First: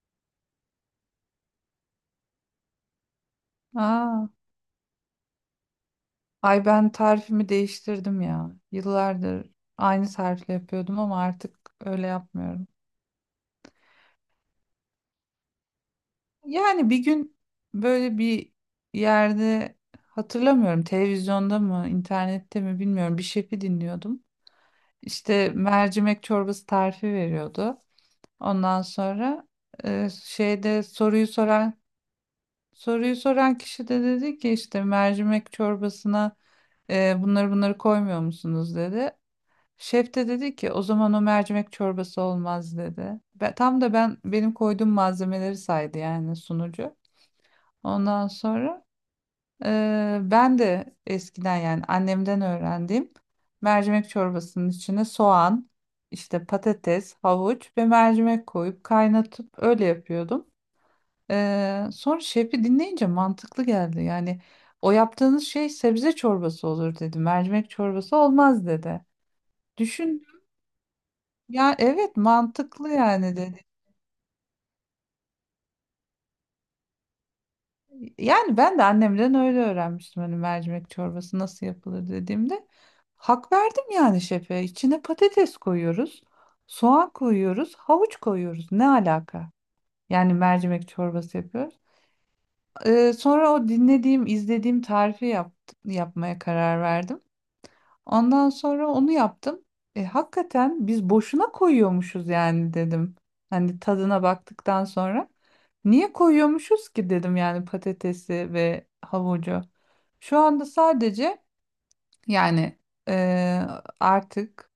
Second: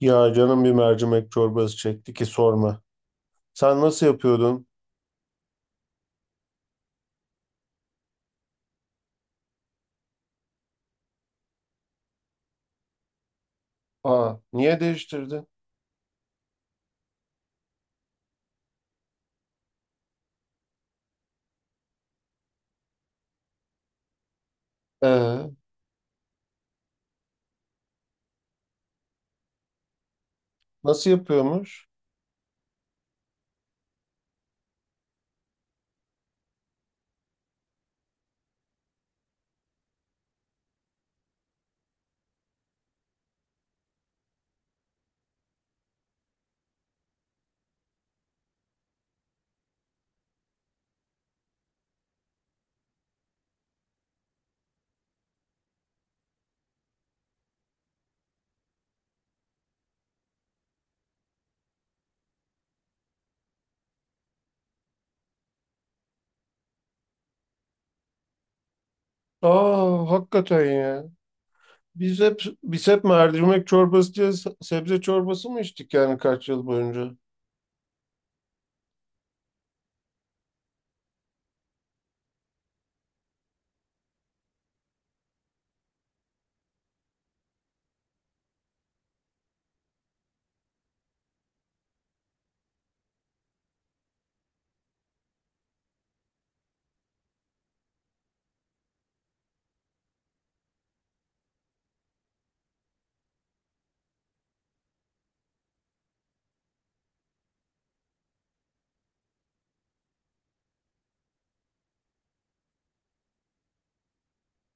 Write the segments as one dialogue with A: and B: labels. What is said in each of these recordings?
A: Ya canım bir mercimek çorbası çekti ki sorma. Sen nasıl
B: Aa,
A: yapıyordun?
B: ay ben tarifimi değiştirdim ya. Yıllardır aynı tarifle yapıyordum ama artık öyle yapmıyorum.
A: Aa, niye değiştirdin?
B: Yani bir gün böyle bir yerde hatırlamıyorum televizyonda mı internette mi bilmiyorum bir şefi dinliyordum. İşte
A: Ee,
B: mercimek çorbası tarifi veriyordu. Ondan sonra şeyde
A: nasıl
B: soruyu soran
A: yapıyormuş?
B: soruyu soran kişi de dedi ki işte mercimek çorbasına bunları koymuyor musunuz dedi. Şef de dedi ki o zaman o mercimek çorbası olmaz dedi. Ve tam da benim koyduğum malzemeleri saydı yani sunucu. Ondan sonra ben de eskiden yani annemden öğrendiğim mercimek çorbasının içine soğan, işte patates, havuç ve mercimek koyup kaynatıp öyle yapıyordum. Sonra şefi dinleyince mantıklı geldi. Yani o yaptığınız şey sebze çorbası olur dedi. Mercimek çorbası olmaz dedi.
A: Aa,
B: Düşün.
A: hakikaten ya.
B: Ya evet
A: Biz hep biz
B: mantıklı
A: hep
B: yani dedi.
A: mercimek çorbası diye sebze çorbası mı içtik yani kaç yıl boyunca?
B: Yani ben de annemden öyle öğrenmiştim hani mercimek çorbası nasıl yapılır dediğimde. Hak verdim yani şefe. İçine patates koyuyoruz, soğan koyuyoruz, havuç koyuyoruz. Ne alaka? Yani mercimek çorbası yapıyoruz. Sonra o dinlediğim, izlediğim tarifi yapmaya karar verdim. Ondan sonra onu yaptım. Hakikaten biz boşuna koyuyormuşuz yani dedim. Hani tadına baktıktan sonra. Niye koyuyormuşuz ki dedim yani patatesi ve havucu. Şu anda sadece yani e, artık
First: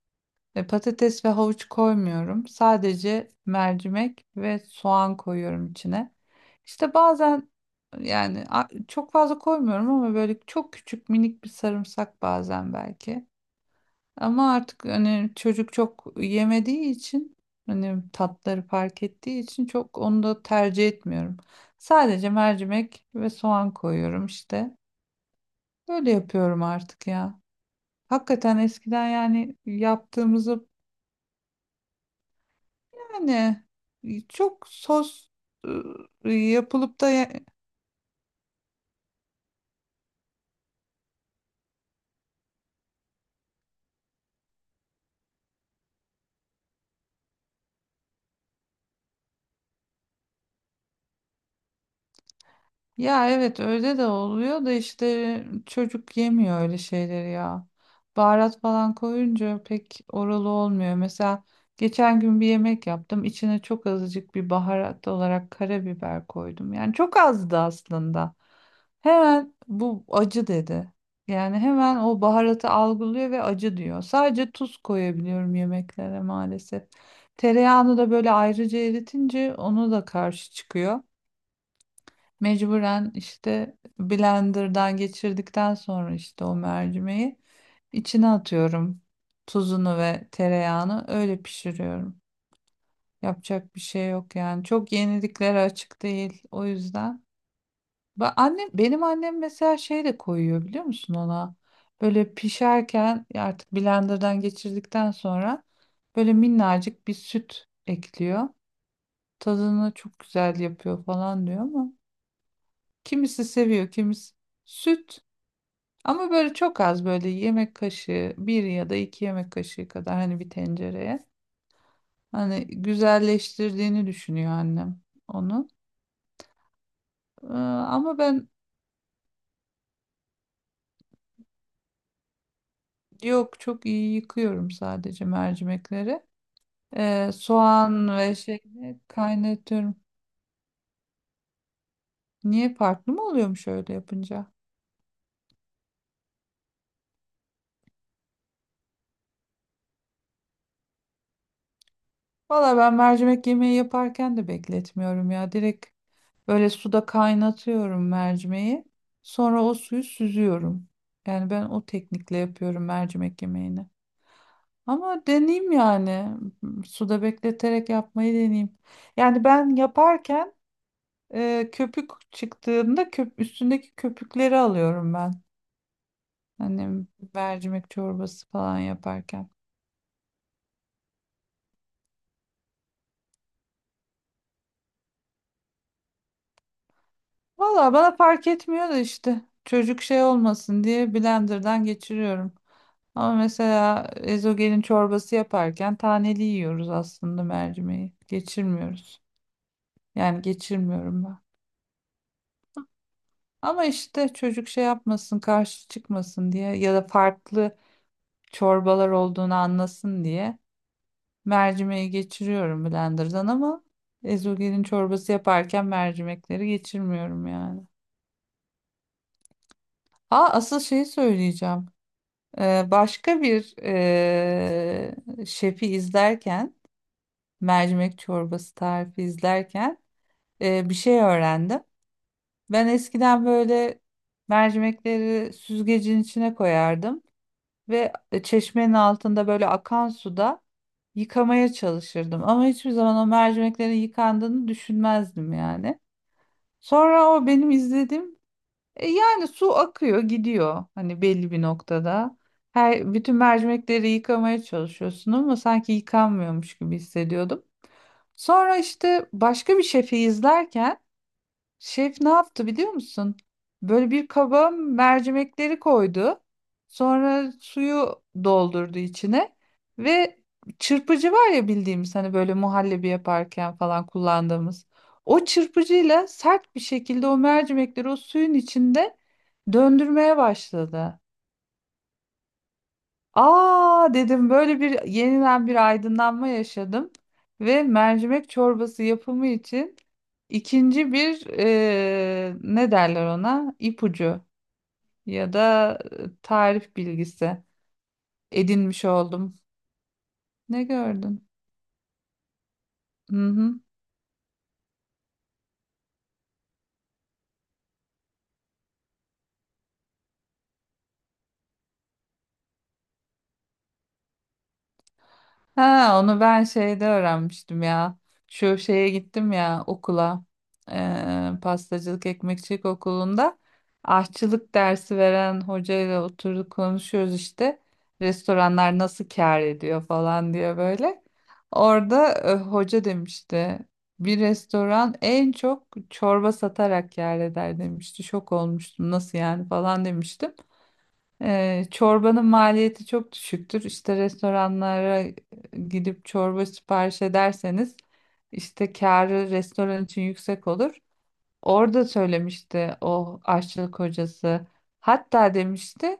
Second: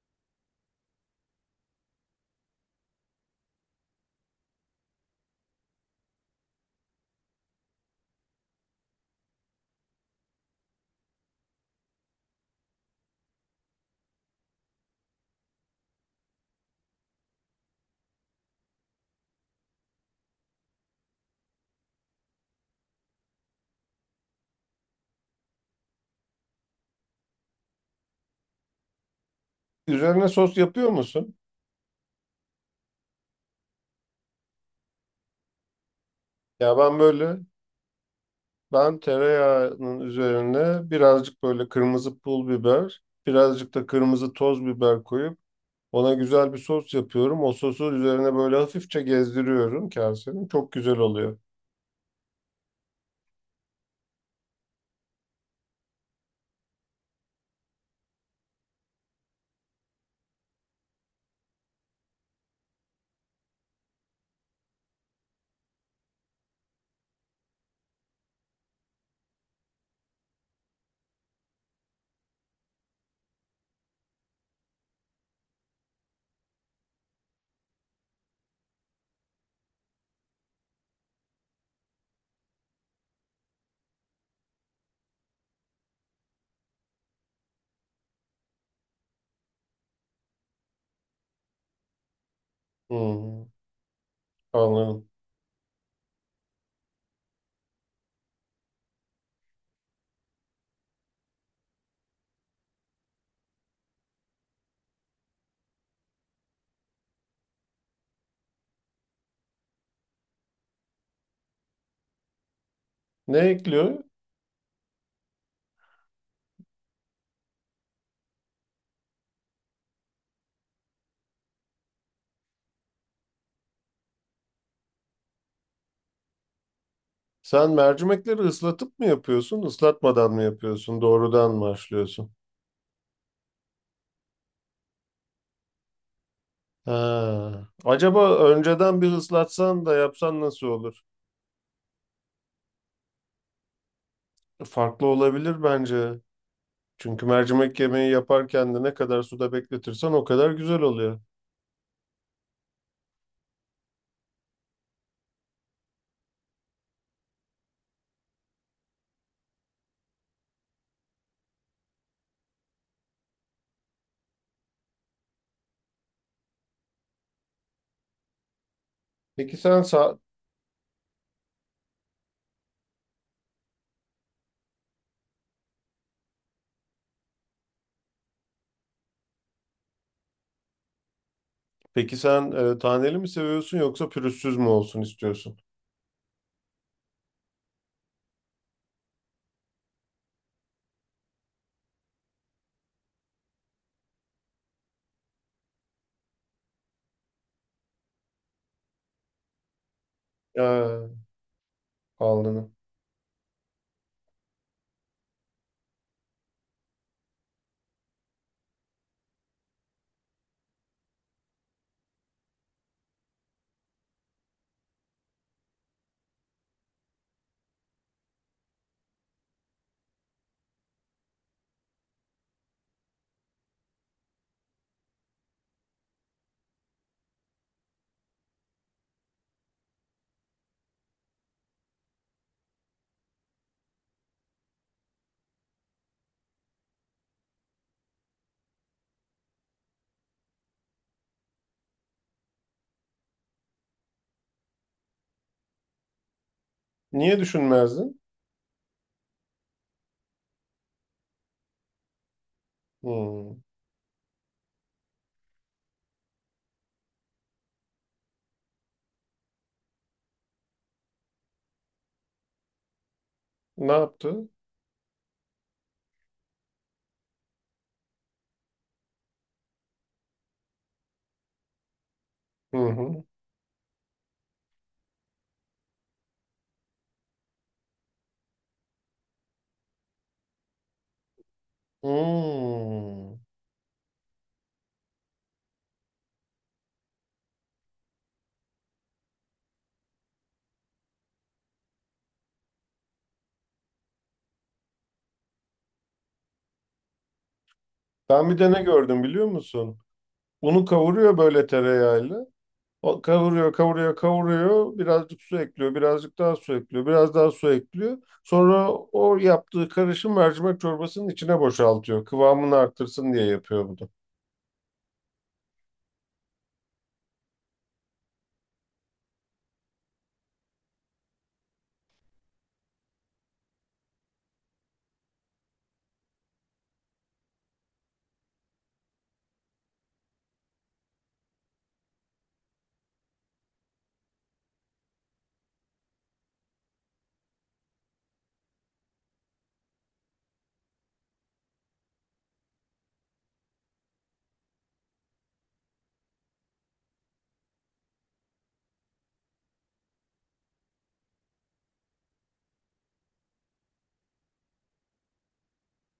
B: patates ve havuç koymuyorum. Sadece mercimek ve soğan koyuyorum içine. İşte bazen yani çok fazla koymuyorum ama böyle çok küçük minik bir sarımsak bazen belki. Ama artık hani çocuk çok yemediği için hani tatları fark ettiği için çok onu da tercih etmiyorum. Sadece mercimek ve soğan koyuyorum işte. Böyle yapıyorum artık ya. Hakikaten eskiden yani
A: Üzerine sos
B: yaptığımızı...
A: yapıyor musun?
B: Yani çok sos
A: Ya ben
B: yapılıp da...
A: böyle ben tereyağının üzerine birazcık böyle kırmızı pul biber, birazcık da kırmızı toz biber koyup ona güzel bir sos yapıyorum. O sosu üzerine böyle hafifçe gezdiriyorum kasenin. Çok güzel oluyor.
B: Ya evet öyle de oluyor da işte çocuk yemiyor öyle şeyleri ya. Baharat falan koyunca pek oralı olmuyor. Mesela geçen gün bir yemek yaptım. İçine çok azıcık bir baharat olarak karabiber koydum. Yani çok azdı aslında. Hemen bu acı dedi. Yani hemen o baharatı algılıyor ve acı diyor. Sadece tuz koyabiliyorum yemeklere maalesef. Tereyağını da böyle ayrıca eritince onu da karşı çıkıyor. Mecburen işte blenderdan geçirdikten sonra işte o mercimeği içine atıyorum. Tuzunu ve tereyağını öyle pişiriyorum.
A: Hmm,
B: Yapacak bir şey yok yani. Çok
A: anladım.
B: yeniliklere açık değil o yüzden. Annem, benim annem mesela şey de koyuyor biliyor musun ona? Böyle pişerken ya artık blenderdan geçirdikten sonra böyle minnacık bir süt ekliyor. Tadını çok güzel yapıyor falan diyor ama
A: Ne
B: kimisi seviyor,
A: ekliyor?
B: kimisi... Süt. Ama böyle çok az böyle yemek kaşığı 1 ya da 2 yemek kaşığı kadar hani bir tencereye. Hani güzelleştirdiğini düşünüyor annem onu.
A: Sen
B: Ama
A: mercimekleri
B: ben
A: ıslatıp mı yapıyorsun, ıslatmadan mı yapıyorsun, doğrudan mı haşlıyorsun?
B: yok çok iyi yıkıyorum sadece mercimekleri.
A: Ha.
B: Soğan ve
A: Acaba
B: şeyini
A: önceden bir ıslatsan da
B: kaynatıyorum.
A: yapsan nasıl olur?
B: Niye farklı mı oluyormuş öyle yapınca?
A: Farklı olabilir bence. Çünkü mercimek yemeği yaparken de ne kadar suda bekletirsen o kadar güzel oluyor.
B: Valla ben mercimek yemeği yaparken de bekletmiyorum ya. Direkt böyle suda kaynatıyorum mercimeği. Sonra o suyu süzüyorum. Yani ben o teknikle yapıyorum mercimek yemeğini. Ama deneyeyim yani. Suda bekleterek yapmayı deneyeyim. Yani
A: Peki
B: ben
A: sen
B: yaparken köpük çıktığında üstündeki köpükleri alıyorum ben. Hani mercimek çorbası falan yaparken.
A: peki sen taneli mi seviyorsun yoksa pürüzsüz mü olsun istiyorsun?
B: Valla bana fark etmiyor da işte çocuk şey olmasın diye blenderdan geçiriyorum. Ama mesela ezogelin çorbası yaparken taneli yiyoruz aslında mercimeği. Geçirmiyoruz. Yani
A: Ha.
B: geçirmiyorum ben.
A: Anladım.
B: Ama işte çocuk şey yapmasın, karşı çıkmasın diye ya da farklı çorbalar olduğunu anlasın diye mercimeği geçiriyorum blenderdan ama ezogelin çorbası yaparken mercimekleri geçirmiyorum yani. Ha asıl şeyi söyleyeceğim. Başka bir şefi izlerken, mercimek çorbası tarifi izlerken bir şey öğrendim. Ben eskiden böyle mercimekleri süzgecin içine koyardım ve çeşmenin altında böyle akan suda yıkamaya çalışırdım. Ama hiçbir zaman o mercimeklerin yıkandığını düşünmezdim yani. Sonra
A: Niye
B: o benim
A: düşünmezdin?
B: izlediğim... Yani su akıyor, gidiyor hani belli bir noktada. Her bütün
A: Hmm.
B: mercimekleri yıkamaya çalışıyorsun ama sanki yıkanmıyormuş gibi hissediyordum. Sonra işte başka bir şefi izlerken. Şef ne yaptı biliyor musun?
A: Ne
B: Böyle bir
A: yaptı?
B: kaba mercimekleri koydu. Sonra suyu doldurdu içine ve çırpıcı var ya bildiğimiz hani böyle
A: Hı
B: muhallebi
A: hı.
B: yaparken falan kullandığımız. O çırpıcıyla sert bir şekilde o mercimekleri o suyun içinde döndürmeye başladı.
A: Hmm.
B: Aa dedim böyle bir yeniden bir aydınlanma yaşadım ve mercimek çorbası yapımı için ikinci bir ne derler ona ipucu ya da tarif bilgisi
A: Ben bir de ne
B: edinmiş
A: gördüm biliyor
B: oldum.
A: musun?
B: Ne
A: Unu kavuruyor
B: gördün?
A: böyle tereyağıyla. O
B: Hı
A: kavuruyor,
B: hı.
A: kavuruyor, kavuruyor. Birazcık su ekliyor, birazcık daha su ekliyor, biraz daha su ekliyor. Sonra o yaptığı karışım mercimek çorbasının içine boşaltıyor. Kıvamını arttırsın diye yapıyor bunu.
B: Ha, onu ben şeyde öğrenmiştim ya. Şu şeye gittim ya okula. Pastacılık ekmekçilik okulunda aşçılık dersi veren hocayla oturduk konuşuyoruz işte. Restoranlar nasıl kâr ediyor falan diye böyle. Orada hoca demişti. Bir restoran en çok çorba satarak kâr eder demişti. Şok olmuştum nasıl yani falan demiştim. Çorbanın maliyeti çok düşüktür. İşte restoranlara gidip çorba sipariş ederseniz işte kârı restoran için yüksek olur. Orada söylemişti o aşçılık hocası. Hatta demişti:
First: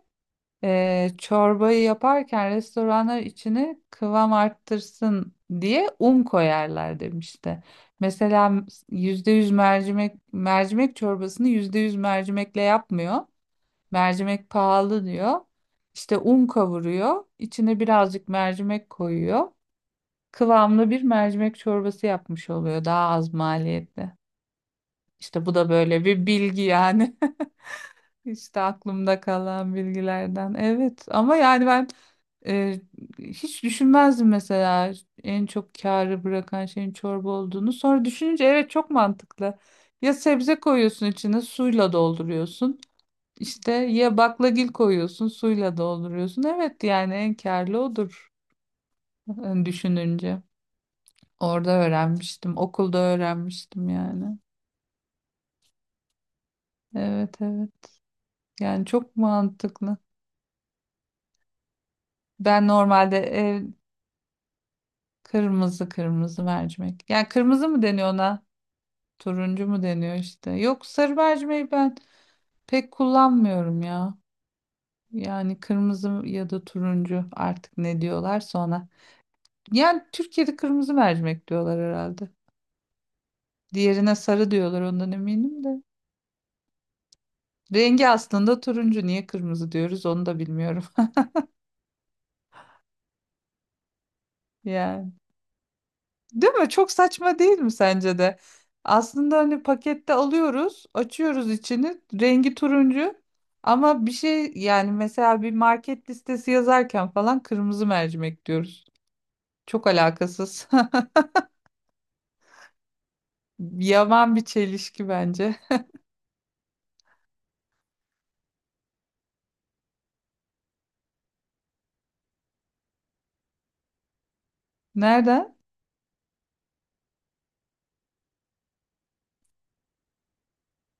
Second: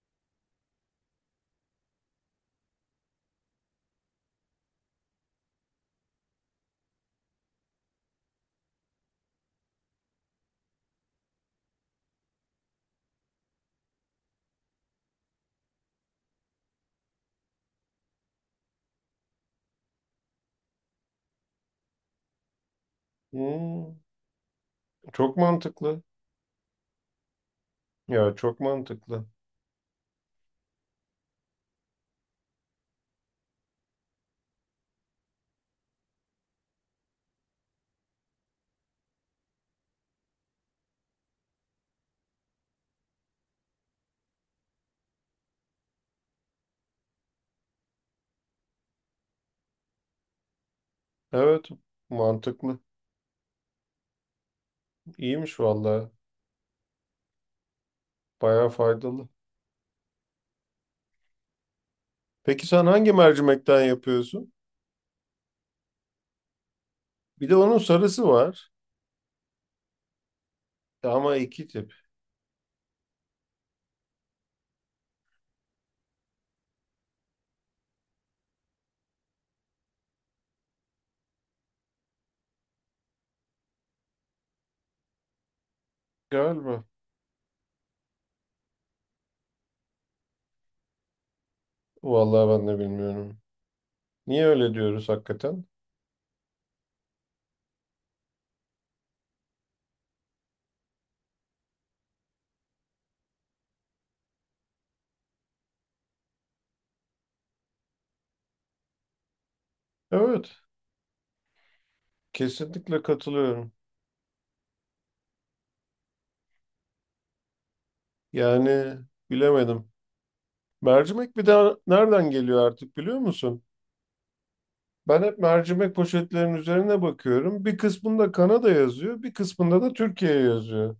B: Çorbayı yaparken restoranlar içine kıvam arttırsın diye un koyarlar" demişti. Mesela %100 mercimek çorbasını %100 mercimekle yapmıyor. Mercimek pahalı diyor. İşte un kavuruyor. İçine birazcık mercimek koyuyor. Kıvamlı bir mercimek çorbası yapmış oluyor. Daha az
A: Hmm.
B: maliyetli.
A: Çok
B: İşte bu da
A: mantıklı.
B: böyle bir bilgi yani.
A: Ya çok
B: İşte aklımda
A: mantıklı.
B: kalan bilgilerden. Evet ama yani ben e, hiç düşünmezdim mesela en çok kârı bırakan şeyin çorba olduğunu. Sonra düşününce evet çok mantıklı. Ya sebze koyuyorsun içine suyla dolduruyorsun. İşte ya baklagil koyuyorsun, suyla dolduruyorsun. Evet yani en kârlı odur düşününce.
A: Evet,
B: Orada öğrenmiştim,
A: mantıklı.
B: okulda öğrenmiştim yani.
A: İyiymiş vallahi.
B: Evet, evet.
A: Bayağı
B: Yani çok
A: faydalı.
B: mantıklı.
A: Peki
B: Ben
A: sen hangi
B: normalde
A: mercimekten yapıyorsun?
B: kırmızı mercimek. Yani
A: Bir de
B: kırmızı
A: onun
B: mı deniyor
A: sarısı
B: ona?
A: var.
B: Turuncu mu deniyor işte? Yok
A: E
B: sarı
A: ama iki
B: mercimeği
A: tip.
B: ben pek kullanmıyorum ya. Yani kırmızı ya da turuncu artık ne diyorlarsa ona. Yani Türkiye'de kırmızı mercimek diyorlar herhalde. Diğerine sarı diyorlar ondan eminim de.
A: Galiba.
B: Rengi aslında turuncu. Niye kırmızı diyoruz onu da bilmiyorum.
A: Vallahi ben de bilmiyorum. Niye öyle diyoruz
B: Yani.
A: hakikaten?
B: Değil mi? Çok saçma değil mi sence de? Aslında hani pakette alıyoruz, açıyoruz içini, rengi turuncu. Ama bir şey yani mesela bir market listesi yazarken falan kırmızı mercimek diyoruz. Çok
A: Evet.
B: alakasız.
A: Kesinlikle katılıyorum.
B: Yaman bir çelişki bence.
A: Yani bilemedim. Mercimek bir de nereden geliyor artık biliyor musun? Ben hep
B: Nereden?
A: mercimek poşetlerinin üzerine bakıyorum. Bir kısmında Kanada yazıyor, bir kısmında da Türkiye yazıyor.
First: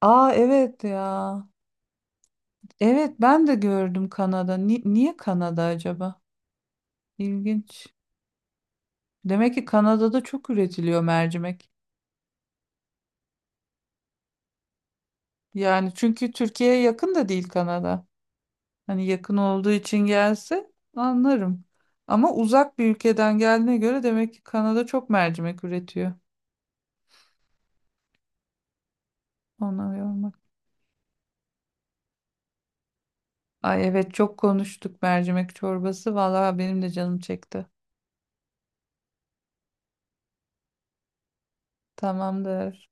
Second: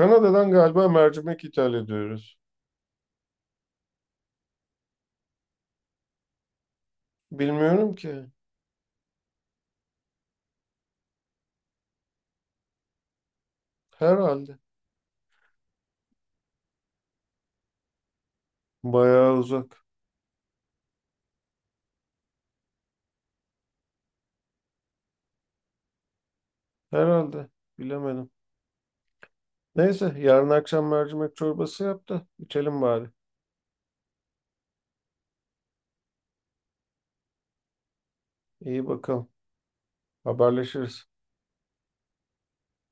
B: Aa evet
A: galiba
B: ya.
A: mercimek ithal ediyoruz.
B: Evet ben de gördüm Kanada. Niye Kanada acaba? İlginç.
A: Bilmiyorum ki.
B: Demek ki Kanada'da çok üretiliyor mercimek.
A: Herhalde.
B: Yani çünkü Türkiye'ye yakın da değil Kanada. Hani
A: Bayağı
B: yakın olduğu
A: uzak.
B: için gelse anlarım. Ama uzak bir ülkeden geldiğine göre demek ki Kanada çok mercimek üretiyor.
A: Herhalde. Bilemedim.
B: Ona
A: Neyse,
B: yormak.
A: yarın akşam mercimek çorbası yap da içelim bari.
B: Ay evet çok konuştuk mercimek çorbası. Vallahi benim de canım çekti.
A: İyi bakalım. Haberleşiriz.
B: Tamamdır.